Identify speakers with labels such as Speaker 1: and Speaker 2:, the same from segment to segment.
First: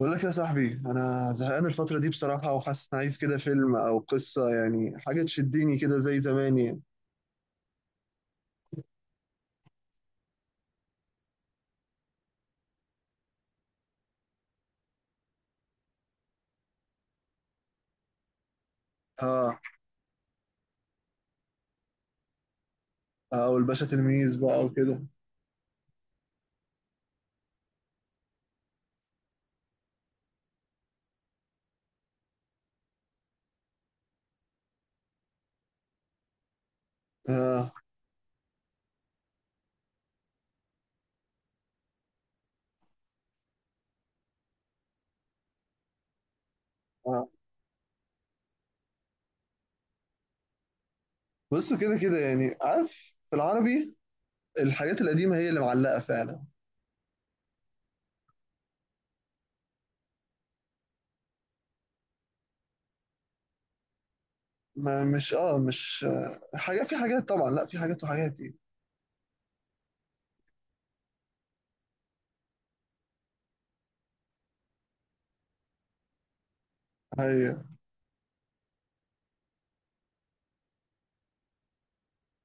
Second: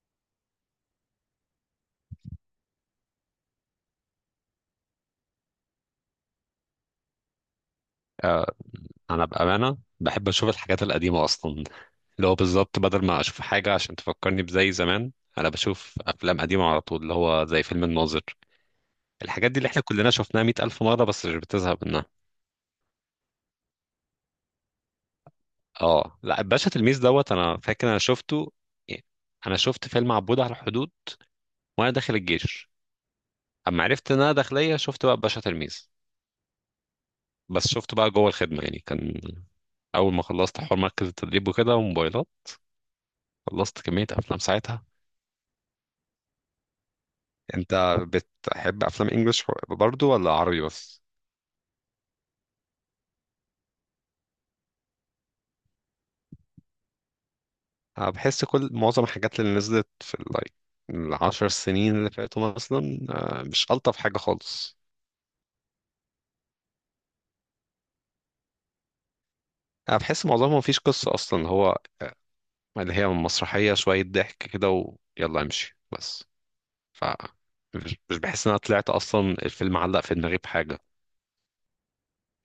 Speaker 1: بقول لك يا صاحبي، انا زهقان الفتره دي بصراحه، وحاسس ان عايز كده فيلم او قصه، يعني حاجه تشدني كده زي زمان يعني.
Speaker 2: آه، انا بامانه بحب اشوف الحاجات القديمه اصلا. اللي هو بالظبط بدل ما اشوف حاجه عشان تفكرني بزي زمان، انا بشوف افلام قديمه على طول اللي هو زي فيلم الناظر. الحاجات دي
Speaker 1: اه.
Speaker 2: اللي احنا كلنا شفناها 100 الف مره بس مش بتزهق منها.
Speaker 1: او الباشا تلميذ بقى وكده.
Speaker 2: اه لا، الباشا تلميذ دوت انا فاكر انا شفته، يعني. انا شفت فيلم عبود على الحدود وانا داخل الجيش. اما عرفت ان انا داخليه شفت بقى الباشا تلميذ. بس
Speaker 1: اه.
Speaker 2: شفته بقى جوه الخدمه، يعني كان اول ما خلصت حوار مركز التدريب وكده وموبايلات خلصت كميه افلام ساعتها.
Speaker 1: اه.
Speaker 2: انت بتحب افلام انجلش برضو ولا عربي بس؟
Speaker 1: بصوا، كده كده يعني، عارف، في العربي الحاجات القديمه هي اللي معلقه فعلا.
Speaker 2: أنا بحس كل معظم الحاجات اللي نزلت في اللايك ال10 سنين اللي فاتوا مثلا مش الطف حاجه خالص.
Speaker 1: ما مش حاجه، في حاجات طبعا، لا في حاجات وحاجات يعني.
Speaker 2: انا بحس معظمهم مفيش قصه اصلا هو، اللي هي مسرحيه شويه ضحك كده ويلا امشي بس. ف
Speaker 1: ايوه.
Speaker 2: مش بحس ان انا طلعت اصلا الفيلم علق في دماغي بحاجه.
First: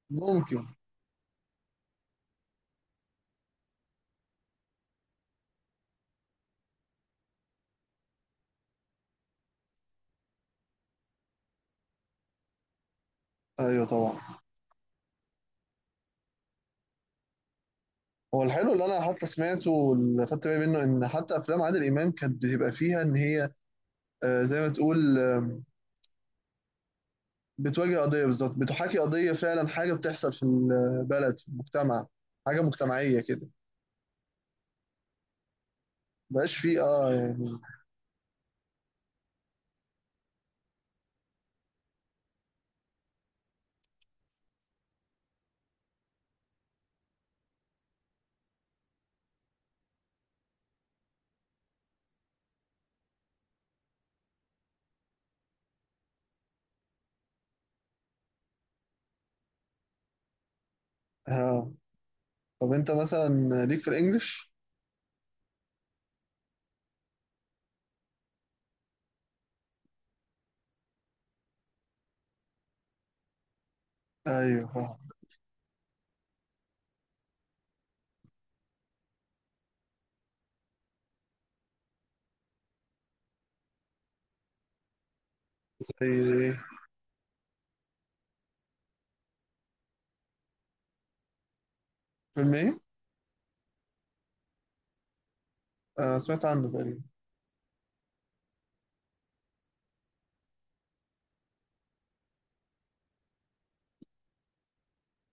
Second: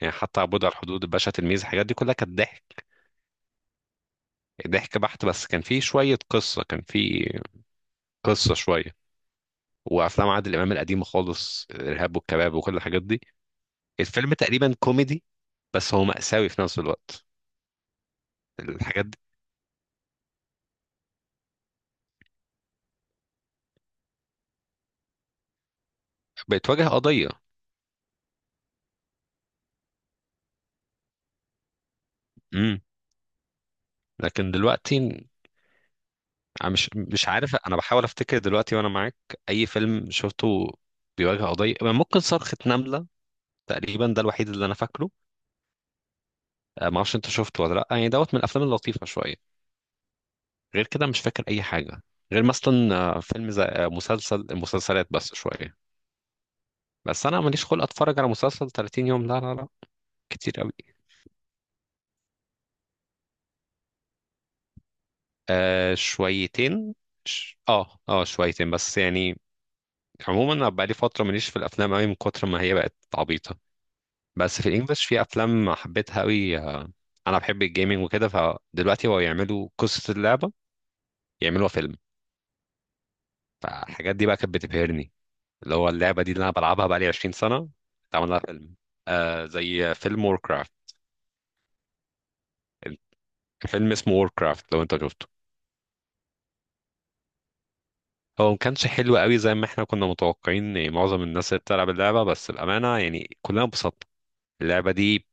Speaker 2: يعني حتى عبود
Speaker 1: ممكن.
Speaker 2: على الحدود، الباشا تلميذ، الحاجات دي كلها كانت ضحك. ضحك بحت بس كان فيه شويه قصه، كان فيه قصه شويه. وافلام عادل امام القديمه خالص، الارهاب والكباب وكل الحاجات دي.
Speaker 1: ايوه طبعا.
Speaker 2: الفيلم تقريبا كوميدي بس هو مأساوي في نفس الوقت.
Speaker 1: هو الحلو اللي انا
Speaker 2: الحاجات دي
Speaker 1: حتى سمعته واللي خدت بالي منه ان حتى افلام عادل امام كانت بتبقى فيها ان هي زي ما تقول آه
Speaker 2: بتواجه قضيه.
Speaker 1: بتواجه قضية بالظبط، بتحاكي قضية فعلا، حاجة بتحصل في البلد في المجتمع، حاجة
Speaker 2: امم
Speaker 1: مجتمعية كده.
Speaker 2: لكن دلوقتي
Speaker 1: مبقاش
Speaker 2: أنا
Speaker 1: فيه
Speaker 2: مش مش عارف،
Speaker 1: يعني.
Speaker 2: انا بحاول افتكر دلوقتي وانا معاك اي فيلم شفته بيواجه قضيه. ممكن صرخه نمله، تقريبا ده الوحيد اللي انا فاكره. ما اعرفش انت شفته ولا لا، يعني دوت من الافلام اللطيفه شويه. غير كده مش فاكر اي حاجه، غير مثلا فيلم زي مسلسل المسلسلات بس شويه. بس انا ماليش خلق اتفرج على مسلسل 30 يوم، لا لا لا، كتير قوي.
Speaker 1: اه. طب انت مثلا ليك في الانجليش؟
Speaker 2: آه شويتين. اه اه شويتين بس، يعني عموما انا بقالي فتره ماليش في الافلام قوي من كتر ما هي بقت عبيطه. بس
Speaker 1: ايوه
Speaker 2: في
Speaker 1: فاهم.
Speaker 2: الانجليش في افلام حبيتها قوي. انا بحب الجيمنج وكده، فدلوقتي هو يعملوا قصه اللعبه يعملوها فيلم. فالحاجات دي بقى كانت بتبهرني، اللي هو
Speaker 1: زي
Speaker 2: اللعبه دي اللي انا
Speaker 1: ايه؟
Speaker 2: بلعبها بقالي 20 سنه اتعمل لها فيلم. آه زي فيلم ووركرافت.
Speaker 1: فيلم ايه؟
Speaker 2: فيلم اسمه ووركرافت، لو انت شفته
Speaker 1: آه، سمعت عنه تقريبا.
Speaker 2: هو ما كانش حلو قوي زي ما احنا كنا متوقعين، يعني معظم الناس اللي بتلعب اللعبة بس الأمانة يعني كلنا انبسطنا. اللعبة دي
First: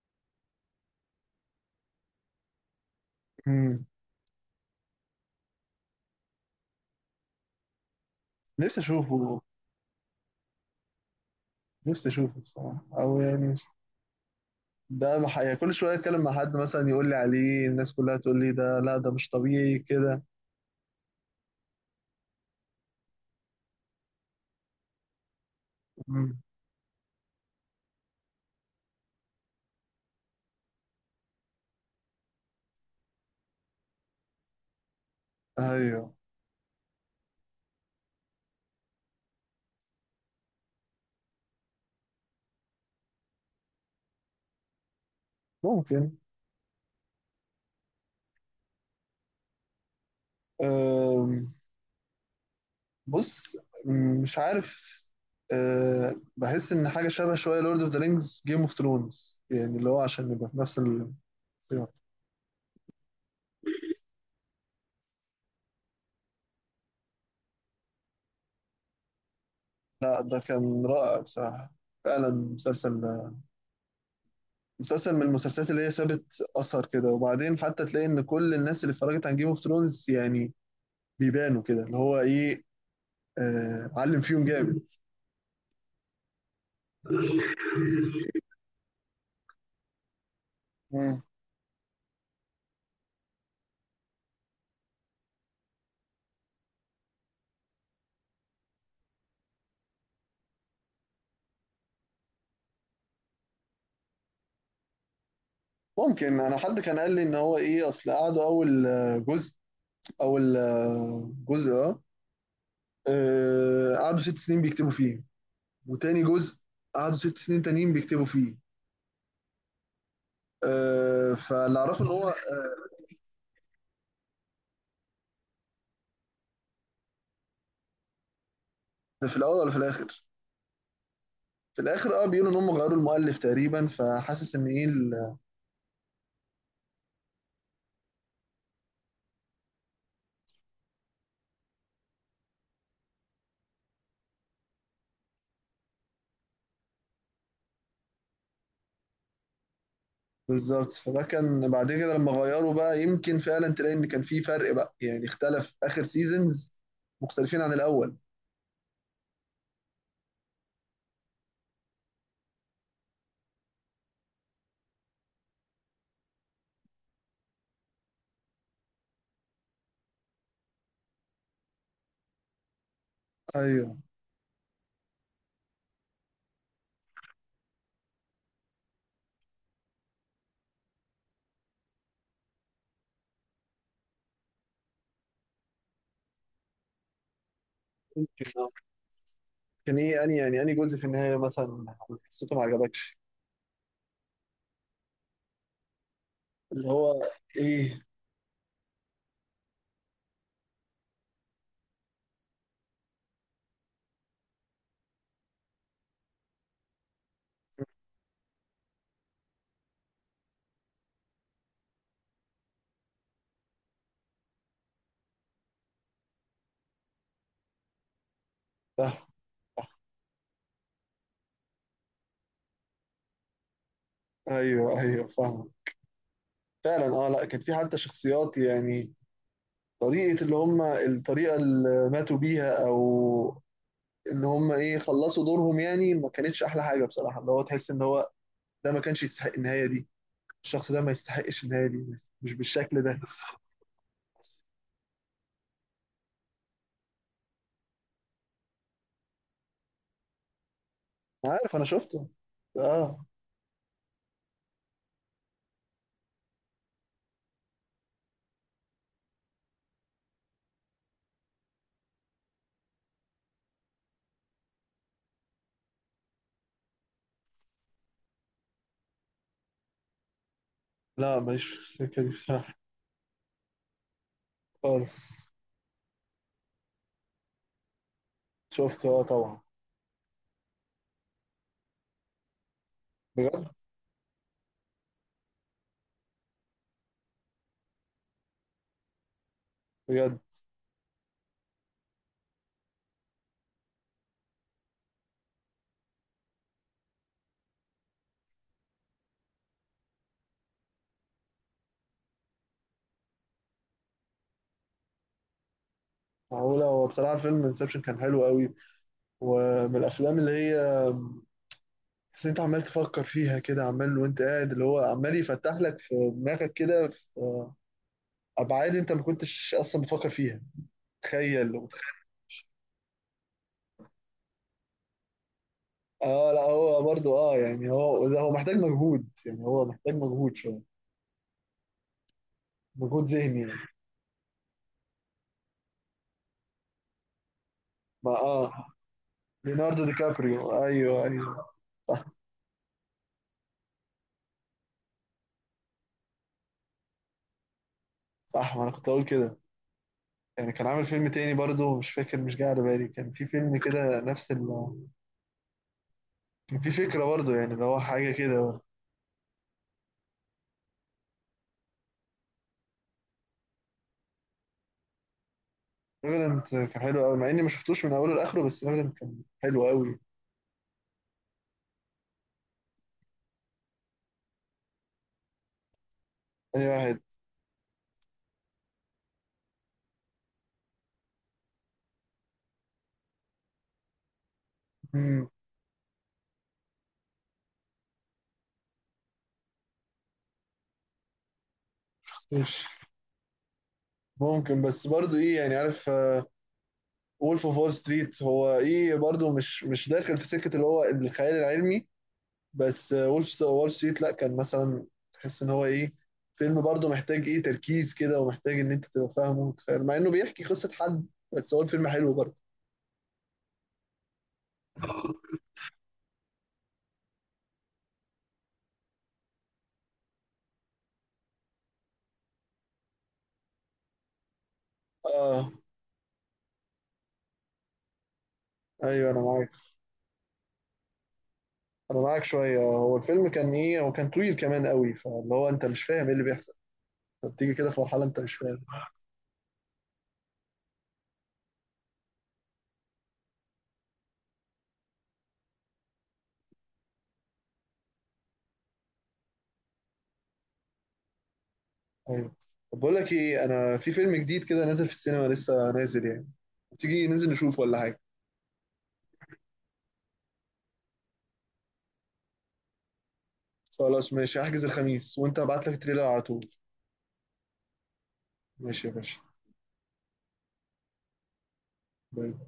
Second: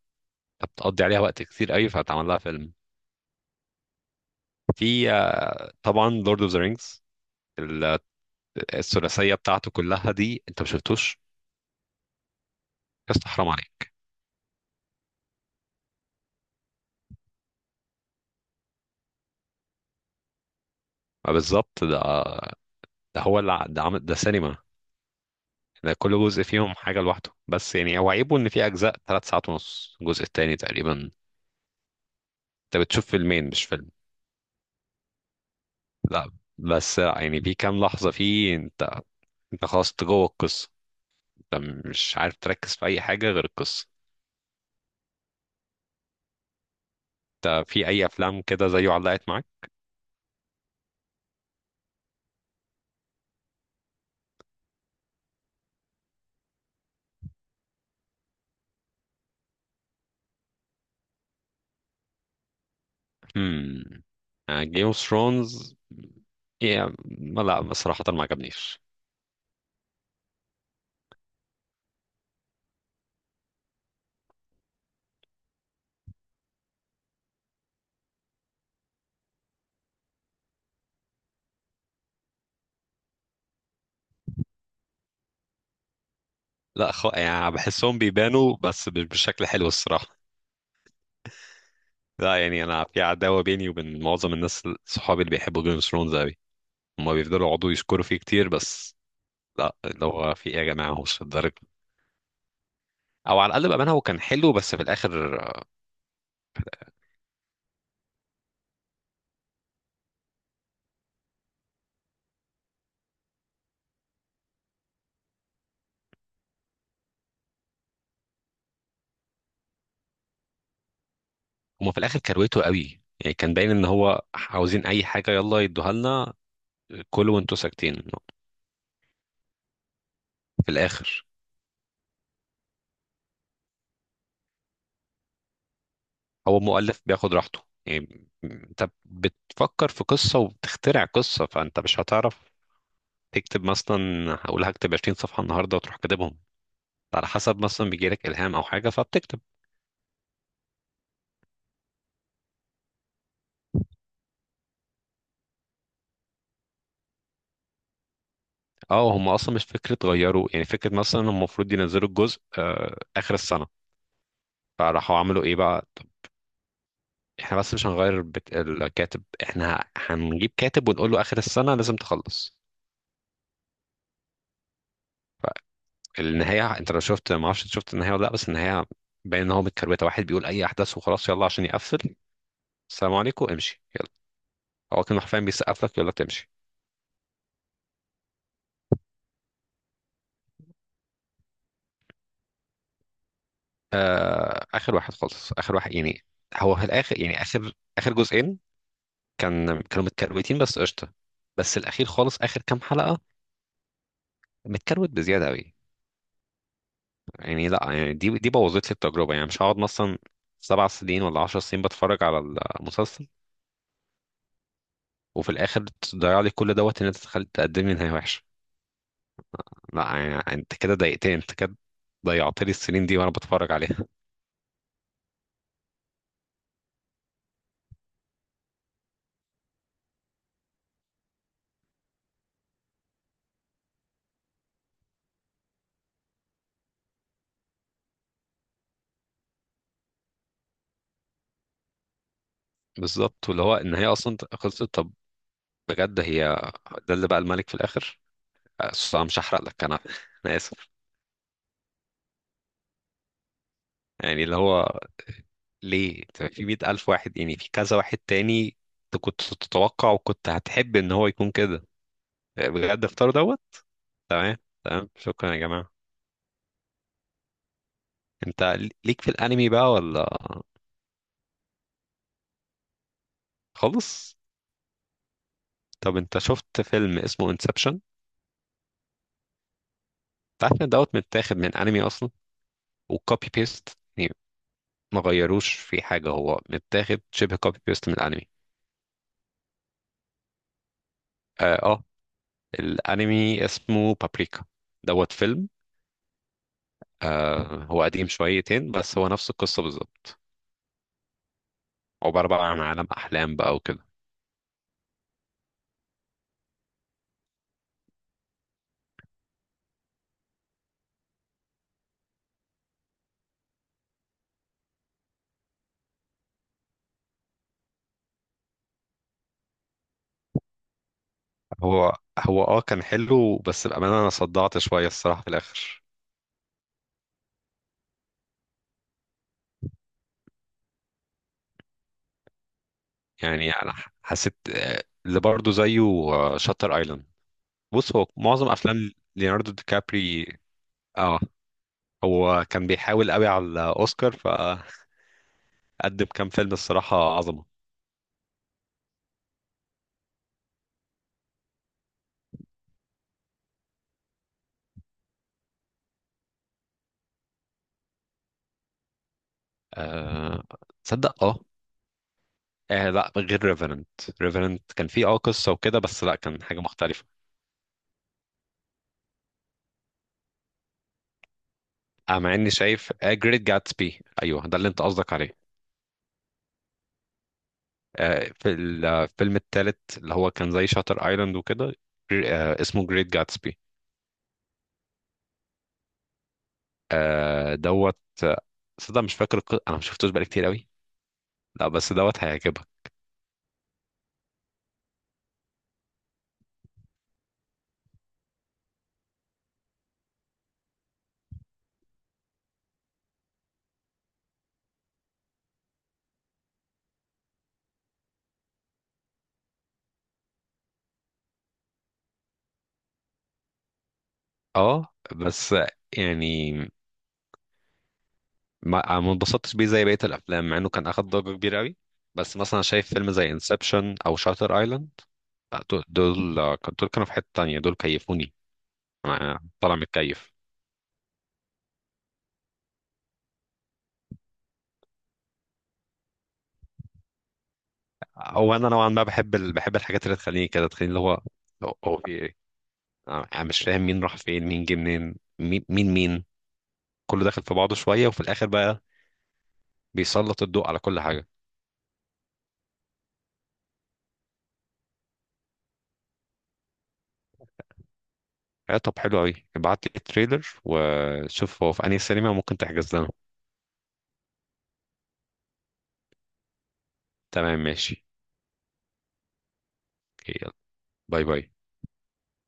Speaker 2: بتقضي عليها وقت كتير قوي فهتعمل لها فيلم.
Speaker 1: مم.
Speaker 2: في، طبعا لورد اوف ذا رينجز،
Speaker 1: نفسي
Speaker 2: الثلاثية
Speaker 1: اشوفه.
Speaker 2: بتاعته كلها دي انت ما شفتوش؟
Speaker 1: نفسي اشوفه بصراحة، او
Speaker 2: بس حرام
Speaker 1: يعني
Speaker 2: عليك.
Speaker 1: يعني كل شوية اتكلم مع حد مثلا يقول لي عليه، الناس كلها تقول لي ده، لا ده مش طبيعي كده.
Speaker 2: ما بالظبط ده، ده هو اللي ده عمل، ده سينما. ده كل
Speaker 1: مم.
Speaker 2: جزء فيهم حاجة لوحده، بس يعني هو عيبه ان في أجزاء 3 ساعات ونص، الجزء التاني تقريبا انت بتشوف فيلمين مش فيلم.
Speaker 1: ايوه
Speaker 2: لا بس يعني في كام لحظة فيه انت خلاص، انت جوه القصه، انت مش عارف تركز في اي حاجه غير القصه. انت في اي افلام كده زيه علقت معاك؟
Speaker 1: ممكن. بص، مش عارف. أه، بحس ان حاجه شبه شويه لورد اوف ذا رينجز جيم اوف ثرونز، يعني اللي هو عشان نبقى في نفس السياق.
Speaker 2: هم جيم اوف ثرونز لا بصراحه ما عجبنيش.
Speaker 1: لا ده كان رائع بصراحه، فعلا مسلسل، مسلسل من المسلسلات اللي هي سابت اثر كده، وبعدين حتى تلاقي ان كل الناس اللي اتفرجت عن جيم اوف ثرونز يعني بيبانوا كده، اللي هو ايه، أه علم فيهم جامد.
Speaker 2: لا يعني بحسهم بيبانوا بس مش بشكل حلو الصراحه.
Speaker 1: مم.
Speaker 2: لا يعني انا في عداوه بيني وبين معظم الناس، صحابي اللي بيحبوا جيم اوف ثرونز قوي، هما بيفضلوا يقعدوا يشكروا فيه كتير بس لا، اللي هو في ايه يا جماعه، هو مش الدرجه. او على الاقل بامانه هو كان حلو بس في الاخر،
Speaker 1: ممكن انا حد كان قال لي ان هو ايه، اصل قعدوا اول جزء، اول جزء، قعدوا 6 سنين بيكتبوا فيه، وتاني جزء قعدوا 6 سنين تانيين بيكتبوا فيه، فاللي
Speaker 2: هما في
Speaker 1: اعرفه ان
Speaker 2: الاخر
Speaker 1: هو
Speaker 2: كرويته قوي، يعني كان باين ان هو عاوزين اي حاجه يلا يدوها لنا، كلوا وانتوا ساكتين.
Speaker 1: ده في الاول ولا في الاخر.
Speaker 2: في الاخر.
Speaker 1: في الاخر اه، بيقولوا ان هم غيروا المؤلف تقريبا، فحاسس ان ايه
Speaker 2: هو مؤلف بياخد راحته، يعني انت بتفكر في قصه وبتخترع قصه فانت مش هتعرف تكتب مثلا، هقول هكتب 20 صفحه النهارده وتروح كاتبهم، على حسب مثلا بيجي لك الهام او حاجه فبتكتب.
Speaker 1: بالظبط. فده كان بعد كده لما غيروا بقى، يمكن فعلا تلاقي ان كان في فرق بقى، يعني اختلف اخر سيزونز مختلفين عن الاول.
Speaker 2: اه، هم اصلا مش فكره غيروا، يعني فكره مثلا هم المفروض ينزلوا الجزء اخر السنه، فراحوا عملوا ايه بقى؟ احنا بس مش هنغير الكاتب، احنا هنجيب كاتب ونقول له اخر السنه لازم تخلص.
Speaker 1: ايوه.
Speaker 2: فالنهايه انت لو شفت، ما اعرفش شفت النهايه ولا لا، بس النهايه باين ان هو متكروته، واحد بيقول اي احداث وخلاص يلا عشان يقفل، السلام عليكم امشي يلا. هو كان حرفيا بيسقف لك يقول لك تمشي.
Speaker 1: يمكن آه. كان ايه، اني يعني اني جزء في النهايه مثلا حسيته ما عجبكش؟
Speaker 2: اخر واحد خالص، اخر واحد يعني. هو في
Speaker 1: اللي
Speaker 2: الاخر
Speaker 1: هو
Speaker 2: يعني اخر،
Speaker 1: ايه
Speaker 2: اخر جزئين كانوا متكروتين بس قشطه، بس الاخير خالص اخر كام حلقه متكروت بزياده قوي. يعني لا، يعني دي بوظت لي التجربه، يعني مش هقعد مثلا 7 سنين ولا 10 سنين بتفرج على المسلسل وفي الاخر تضيع لي كل دوت ان انت تخلي تقدم لي نهايه وحشه.
Speaker 1: ده؟
Speaker 2: لا يعني انت كده ضايقتني، انت كده ضيعت لي السنين دي وانا بتفرج عليها.
Speaker 1: ايوه ايوه فاهم، فعلا اه. لا كان في حتى شخصيات يعني، طريقة اللي هم الطريقة اللي ماتوا بيها، او ان هم ايه خلصوا دورهم، يعني ما كانتش احلى حاجة بصراحة، اللي هو تحس ان هو ده ما كانش يستحق النهاية دي، الشخص ده ما يستحقش النهاية دي بس مش بالشكل ده.
Speaker 2: بالظبط، واللي هو النهايه اصلا خلصت، طب بجد هي ده اللي بقى الملك في الاخر؟ أصل انا مش هحرق لك، انا اسف.
Speaker 1: أنا عارف انا شفته. اه.
Speaker 2: يعني اللي هو ليه أنت في 100 الف واحد، يعني في كذا واحد تاني أنت كنت تتوقع وكنت هتحب ان هو يكون كده، بجد اختار دوت. تمام، تمام شكرا يا جماعة. انت ليك في الانمي بقى ولا؟
Speaker 1: لا ماليش في السكة دي بصراحة.
Speaker 2: خالص؟
Speaker 1: خالص.
Speaker 2: طب انت شفت فيلم اسمه انسبشن؟
Speaker 1: شفته اه طبعا.
Speaker 2: انت عارف ان دوت متاخد من انمي اصلا وكوبي
Speaker 1: بجد.
Speaker 2: بيست، يعني ما غيروش في حاجة هو متاخد شبه كوبي بيست من الانمي.
Speaker 1: بجد.
Speaker 2: اه, آه، الانمي اسمه بابريكا دوت فيلم. آه هو قديم شويتين بس هو نفس القصة بالظبط. عبارة بقى عن عالم احلام بقى وكده.
Speaker 1: معقولة. هو بصراحة الفيلم انسبشن كان حلو قوي، ومن الافلام اللي هي، بس انت عمال تفكر فيها كده عمال وانت قاعد، اللي هو عمال يفتح لك في دماغك كده في ابعاد انت ما كنتش اصلا بتفكر فيها. تخيل
Speaker 2: هو هو اه كان حلو بس بأمانة انا صدعت شوية الصراحة في الآخر.
Speaker 1: اه لا هو برضو اه يعني، هو محتاج مجهود، يعني هو محتاج مجهود شويه، مجهود ذهني
Speaker 2: يعني
Speaker 1: يعني.
Speaker 2: انا حسيت، اللي برضه زيه شاتر ايلاند. بص هو
Speaker 1: ما
Speaker 2: معظم
Speaker 1: اه
Speaker 2: افلام ليوناردو دي
Speaker 1: ليوناردو دي
Speaker 2: كابري.
Speaker 1: كابريو، ايوه
Speaker 2: اه
Speaker 1: ايوه. صح.
Speaker 2: هو كان بيحاول قوي على الاوسكار فقدم كام فيلم الصراحة عظمة.
Speaker 1: صح ما انا كنت اقول كده، يعني كان عامل فيلم تاني برضو مش فاكر، مش جاي على بالي، كان في فيلم كده نفس ال كان في فكره برضو، يعني اللي هو حاجه كده.
Speaker 2: آه، تصدق، اه. آه لا، غير ريفرنت. ريفرنت كان فيه قصة وكده، بس لا كان
Speaker 1: ايفيدنت
Speaker 2: حاجة
Speaker 1: كان حلو
Speaker 2: مختلفة.
Speaker 1: قوي، مع اني ما شفتوش من اوله لاخره، بس ايفيدنت كان حلو قوي.
Speaker 2: آه مع اني شايف جريت جاتسبي، ايوه ده اللي انت قصدك عليه.
Speaker 1: تاني واحد.
Speaker 2: في الفيلم الثالث اللي هو كان زي شاتر ايلاند وكده، اسمه جريت جاتسبي.
Speaker 1: مم، ما
Speaker 2: دوت. آه، صدق مش فاكر، انا ما شفتوش بقالي كتير قوي. لا بس دوت
Speaker 1: شفتوش.
Speaker 2: هيعجبك.
Speaker 1: ممكن، بس برضو ايه، يعني عارف، وولف اوف وول ستريت هو ايه برضو، مش داخل في سكة اللي هو الخيال العلمي، بس وولف اوف وول ستريت لا، كان مثلا تحس ان هو ايه، فيلم برضو محتاج ايه تركيز كده، ومحتاج ان انت تبقى فاهمه وتتخيل، مع انه بيحكي قصة حد، بس هو الفيلم حلو برضو.
Speaker 2: اه بس، يعني ما اتبسطتش بيه زي بقية الافلام، مع انه كان اخد ضجة كبيرة قوي. بس مثلا شايف فيلم زي انسبشن او شاتر ايلاند،
Speaker 1: اه.
Speaker 2: دول دول كانوا في حتة تانية، دول كيفوني.
Speaker 1: ايوه انا
Speaker 2: انا
Speaker 1: معاك.
Speaker 2: طالع متكيف.
Speaker 1: انا معاك شويه، هو الفيلم كان ايه، هو كان طويل كمان قوي، فاللي هو انت مش فاهم ايه اللي بيحصل، انت بتيجي كده في مرحله انت مش
Speaker 2: هو
Speaker 1: فاهم.
Speaker 2: انا نوعا ما بحب بحب الحاجات اللي تخليني كده، تخليني اللي هو هو انا مش فاهم مين راح فين مين جه منين مين مين مين، كله داخل في بعضه شويه وفي الاخر بقى بيسلط الضوء على كل حاجه.
Speaker 1: ايوه. طب بقول لك ايه، انا في فيلم جديد كده نازل في السينما، لسه نازل يعني، تيجي ننزل نشوفه ولا حاجه؟
Speaker 2: آه طب حلو قوي، ابعت لي التريلر وشوف هو في انهي سينما ممكن تحجز لنا.
Speaker 1: خلاص ماشي، هحجز الخميس وانت هبعت لك التريلر على طول.
Speaker 2: تمام ماشي.
Speaker 1: ماشي يا باشا.
Speaker 2: أوكي، يلا. باي باي.
Speaker 1: باي.